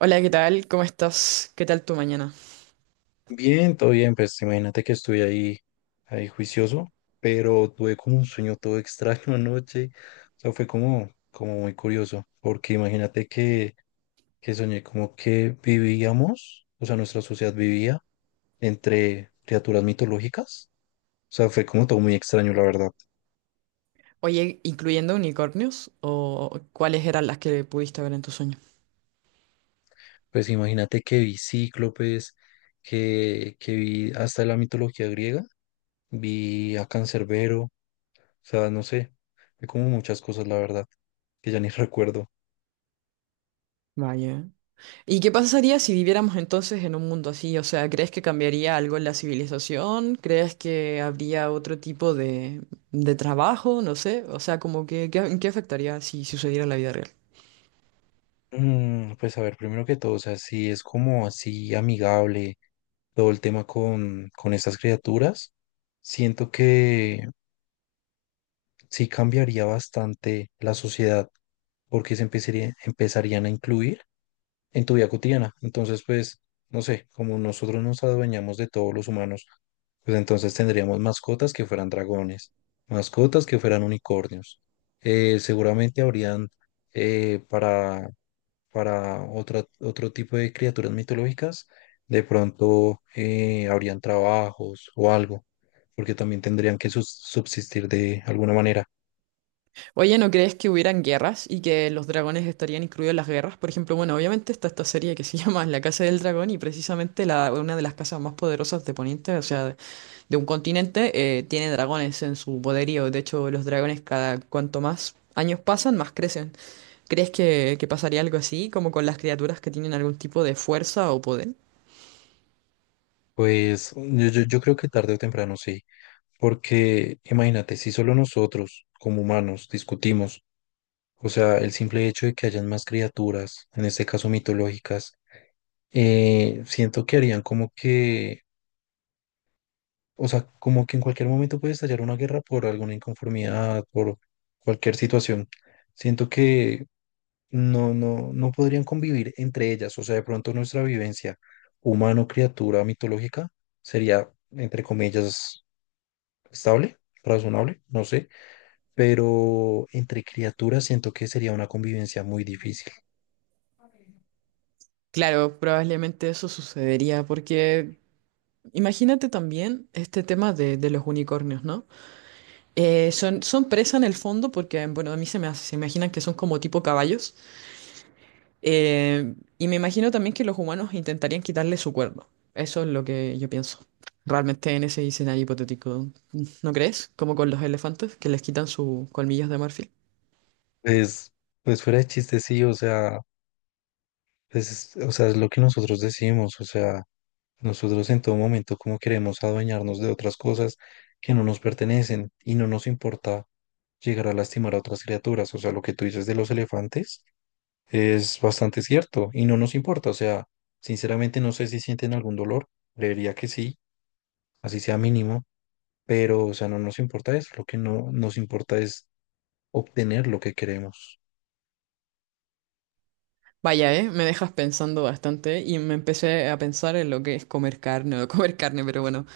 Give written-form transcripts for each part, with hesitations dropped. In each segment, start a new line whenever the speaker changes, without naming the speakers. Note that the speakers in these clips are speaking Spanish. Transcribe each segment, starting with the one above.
Hola, ¿qué tal? ¿Cómo estás? ¿Qué tal tu mañana?
Bien, todo bien, pues imagínate que estuve ahí, ahí juicioso, pero tuve como un sueño todo extraño anoche, o sea, fue como, como muy curioso, porque imagínate que soñé como que vivíamos, o sea, nuestra sociedad vivía entre criaturas mitológicas, o sea, fue como todo muy extraño, la verdad.
Oye, ¿incluyendo unicornios? ¿O cuáles eran las que pudiste ver en tu sueño?
Pues imagínate que vi cíclopes, que vi hasta la mitología griega, vi a Cancerbero. O sea, no sé, hay como muchas cosas, la verdad, que ya ni recuerdo.
Vaya. ¿Y qué pasaría si viviéramos entonces en un mundo así? O sea, ¿crees que cambiaría algo en la civilización? ¿Crees que habría otro tipo de trabajo? No sé. O sea, como que, ¿qué, en qué afectaría si sucediera en la vida real?
Pues a ver, primero que todo, o sea, si es como así amigable todo el tema con estas criaturas, siento que sí cambiaría bastante la sociedad, porque empezarían a incluir en tu vida cotidiana. Entonces, pues, no sé, como nosotros nos adueñamos de todos los humanos, pues entonces tendríamos mascotas que fueran dragones, mascotas que fueran unicornios. Seguramente habrían para, otro tipo de criaturas mitológicas, de pronto habrían trabajos o algo, porque también tendrían que subsistir de alguna manera.
Oye, ¿no crees que hubieran guerras y que los dragones estarían incluidos en las guerras? Por ejemplo, bueno, obviamente está esta serie que se llama La Casa del Dragón y precisamente la, una de las casas más poderosas de Poniente, o sea, de un continente, tiene dragones en su poderío. De hecho, los dragones cada cuanto más años pasan, más crecen. ¿Crees que pasaría algo así, como con las criaturas que tienen algún tipo de fuerza o poder?
Pues yo creo que tarde o temprano sí, porque imagínate, si solo nosotros como humanos discutimos, o sea, el simple hecho de que hayan más criaturas, en este caso mitológicas, siento que harían como que, o sea, como que en cualquier momento puede estallar una guerra por alguna inconformidad, por cualquier situación. Siento que no, no, no podrían convivir entre ellas, o sea, de pronto nuestra vivencia humano-criatura mitológica sería, entre comillas, estable, razonable, no sé, pero entre criaturas siento que sería una convivencia muy difícil.
Claro, probablemente eso sucedería porque imagínate también este tema de los unicornios, ¿no? Son, son presa en el fondo porque, bueno, a mí se me, se imaginan que son como tipo caballos. Y me imagino también que los humanos intentarían quitarle su cuerno. Eso es lo que yo pienso. Realmente en ese escenario hipotético, ¿no crees? Como con los elefantes que les quitan sus colmillos de marfil.
Pues, pues fuera de chiste, sí, o sea, pues, o sea, es lo que nosotros decimos, o sea, nosotros en todo momento como queremos adueñarnos de otras cosas que no nos pertenecen y no nos importa llegar a lastimar a otras criaturas, o sea, lo que tú dices de los elefantes es bastante cierto y no nos importa, o sea, sinceramente no sé si sienten algún dolor, creería que sí, así sea mínimo, pero, o sea, no nos importa eso, lo que no nos importa es obtener lo que queremos.
Vaya, me dejas pensando bastante y me empecé a pensar en lo que es comer carne o no comer carne, pero bueno,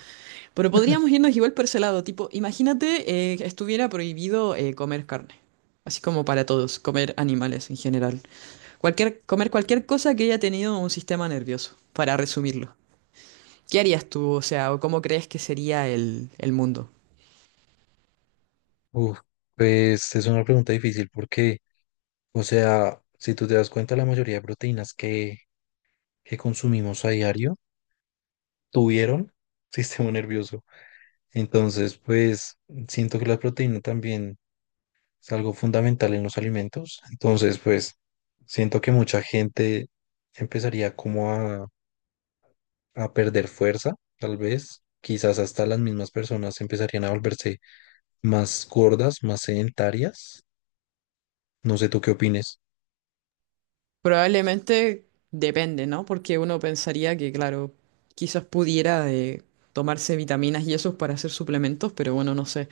pero podríamos irnos igual por ese lado, tipo, imagínate que estuviera prohibido comer carne, así como para todos, comer animales en general. Cualquier, comer cualquier cosa que haya tenido un sistema nervioso, para resumirlo. ¿Qué harías tú? O sea, ¿o ¿cómo crees que sería el mundo?
Uf, pues es una pregunta difícil porque, o sea, si tú te das cuenta, la mayoría de proteínas que consumimos a diario tuvieron sistema nervioso. Entonces, pues siento que la proteína también es algo fundamental en los alimentos. Entonces, pues siento que mucha gente empezaría como a perder fuerza, tal vez. Quizás hasta las mismas personas empezarían a volverse más gordas, más sedentarias. No sé tú qué opines.
Probablemente depende, ¿no? Porque uno pensaría que, claro, quizás pudiera de tomarse vitaminas y esos para hacer suplementos, pero bueno, no sé.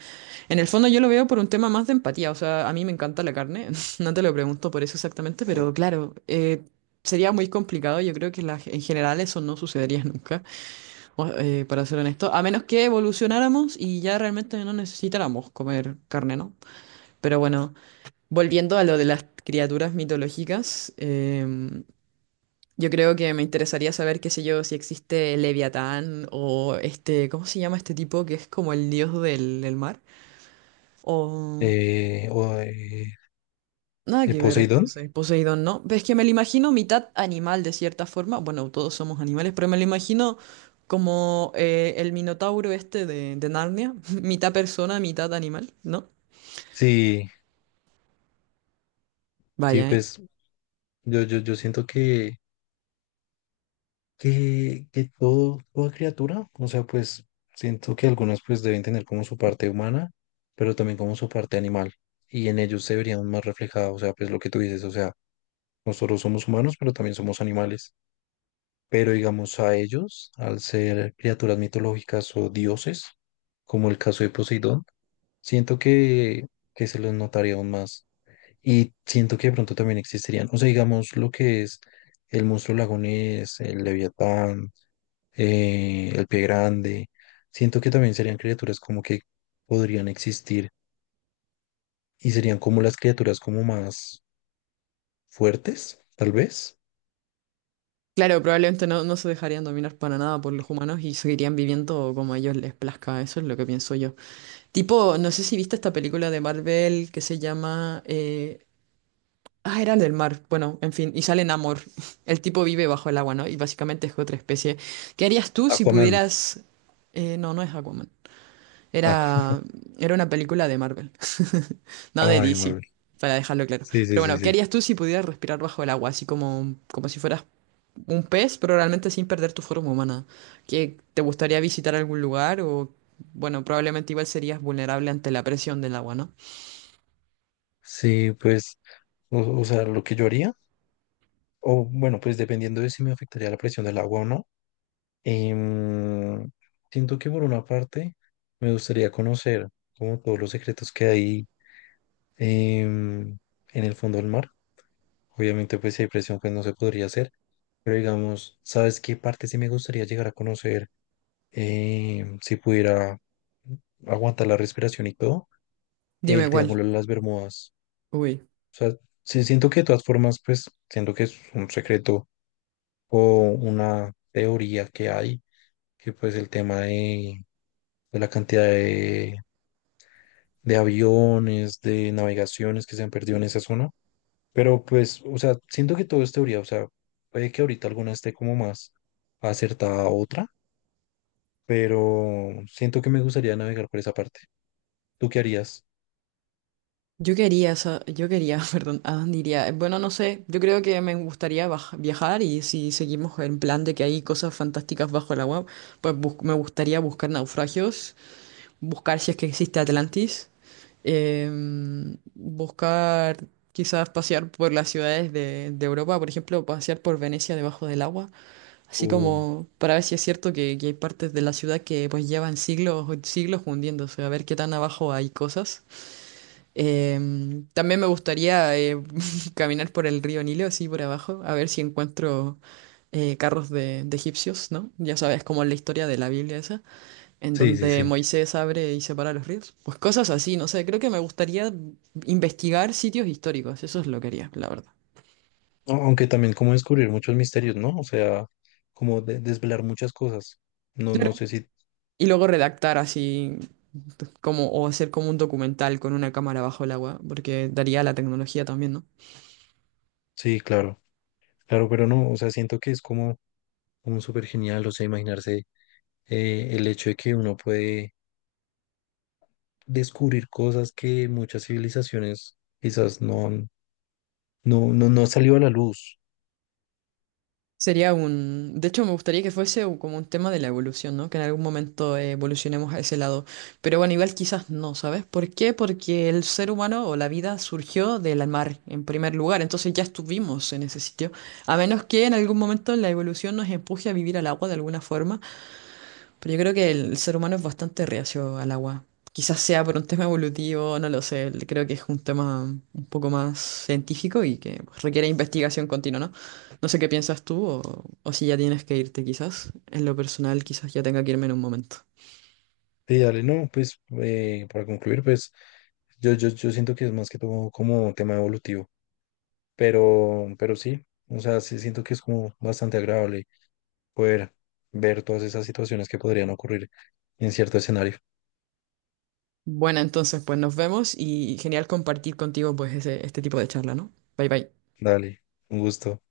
En el fondo yo lo veo por un tema más de empatía, o sea, a mí me encanta la carne, no te lo pregunto por eso exactamente, pero claro, sería muy complicado, yo creo que en general eso no sucedería nunca, para ser honesto, a menos que evolucionáramos y ya realmente no necesitáramos comer carne, ¿no? Pero bueno. Volviendo a lo de las criaturas mitológicas, yo creo que me interesaría saber, qué sé yo, si existe Leviatán o este, ¿cómo se llama este tipo que es como el dios del, del mar? O
Eh, o, eh,
nada que ver
Poseidón.
entonces, Poseidón, ¿no? Pues es que me lo imagino mitad animal de cierta forma, bueno, todos somos animales, pero me lo imagino como el Minotauro este de Narnia, mitad persona, mitad animal, ¿no?
Sí, sí,
Vaya, ¿eh?
pues yo siento que, que todo, toda criatura, o sea, pues siento que algunas pues deben tener como su parte humana, pero también como su parte animal. Y en ellos se verían más reflejados, o sea, pues lo que tú dices, o sea, nosotros somos humanos, pero también somos animales. Pero digamos a ellos, al ser criaturas mitológicas o dioses, como el caso de Poseidón, siento que se los notaría aún más. Y siento que de pronto también existirían, o sea, digamos lo que es el monstruo lagonés, el leviatán, el pie grande. Siento que también serían criaturas como que podrían existir y serían como las criaturas como más fuertes, tal vez.
Claro, probablemente no, no se dejarían dominar para nada por los humanos y seguirían viviendo como a ellos les plazca, eso es lo que pienso yo. Tipo, no sé si viste esta película de Marvel que se llama... ah, era del mar. Bueno, en fin, y sale Namor. El tipo vive bajo el agua, ¿no? Y básicamente es otra especie. ¿Qué harías tú si
Aquaman.
pudieras... no, no es agua
Ah,
era, era una película de Marvel, no de
ay,
DC,
Marvel.
para dejarlo claro.
Sí, sí,
Pero
sí,
bueno, ¿qué
sí.
harías tú si pudieras respirar bajo el agua? Así como, como si fueras un pez, pero realmente sin perder tu forma humana. ¿Qué, te gustaría visitar algún lugar? O, bueno, probablemente igual serías vulnerable ante la presión del agua, ¿no?
Sí, pues, o sea, lo que yo haría, o bueno, pues dependiendo de si me afectaría la presión del agua o no. Em, Siento que por una parte me gustaría conocer como todos los secretos que hay em, en el fondo del mar. Obviamente pues si hay presión pues no se podría hacer, pero digamos, ¿sabes qué parte sí me gustaría llegar a conocer? ¿Si pudiera aguantar la respiración y todo?
Dime
El
cuál.
Triángulo de las Bermudas.
Uy.
O sea, sí siento que de todas formas pues siento que es un secreto o una teoría que hay, que pues el tema de la cantidad de aviones, de navegaciones que se han perdido en esa zona. Pero pues, o sea, siento que todo es teoría, o sea, puede que ahorita alguna esté como más acertada a otra, pero siento que me gustaría navegar por esa parte. ¿Tú qué harías?
Yo quería, perdón, ¿a dónde iría? Bueno, no sé, yo creo que me gustaría viajar y si seguimos en plan de que hay cosas fantásticas bajo el agua, pues me gustaría buscar naufragios, buscar si es que existe Atlantis, buscar quizás pasear por las ciudades de Europa, por ejemplo, pasear por Venecia debajo del agua, así
Tú-
como para ver si es cierto que hay partes de la ciudad que pues llevan siglos, siglos hundiéndose, a ver qué tan abajo hay cosas. También me gustaría caminar por el río Nilo, así por abajo, a ver si encuentro carros de egipcios, ¿no? Ya sabes, como en la historia de la Biblia esa, en
Sí, sí,
donde
sí.
Moisés abre y separa los ríos. Pues cosas así, no sé, creo que me gustaría investigar sitios históricos, eso es lo que haría, la verdad.
A- Aunque también como descubrir muchos misterios, ¿no? O sea, como desvelar muchas cosas. No, no sé si,
Y luego redactar así como o hacer como un documental con una cámara bajo el agua, porque daría la tecnología también, ¿no?
sí, claro, claro, pero no, o sea, siento que es como, como súper genial, o sea, imaginarse el hecho de que uno puede descubrir cosas que muchas civilizaciones quizás no han, no, no, no han salido a la luz.
Sería un... De hecho, me gustaría que fuese como un tema de la evolución, ¿no? Que en algún momento evolucionemos a ese lado. Pero bueno, igual quizás no, ¿sabes? ¿Por qué? Porque el ser humano o la vida surgió del mar en primer lugar. Entonces ya estuvimos en ese sitio. A menos que en algún momento la evolución nos empuje a vivir al agua de alguna forma. Pero yo creo que el ser humano es bastante reacio al agua. Quizás sea por un tema evolutivo, no lo sé. Creo que es un tema un poco más científico y que pues, requiere investigación continua, ¿no? No sé qué piensas tú o si ya tienes que irte quizás. En lo personal, quizás ya tenga que irme en un momento.
Y dale, no, pues para concluir, pues yo siento que es más que todo como tema evolutivo, pero sí, o sea, sí siento que es como bastante agradable poder ver todas esas situaciones que podrían ocurrir en cierto escenario.
Bueno, entonces pues nos vemos y genial compartir contigo pues este tipo de charla, ¿no? Bye bye.
Dale, un gusto.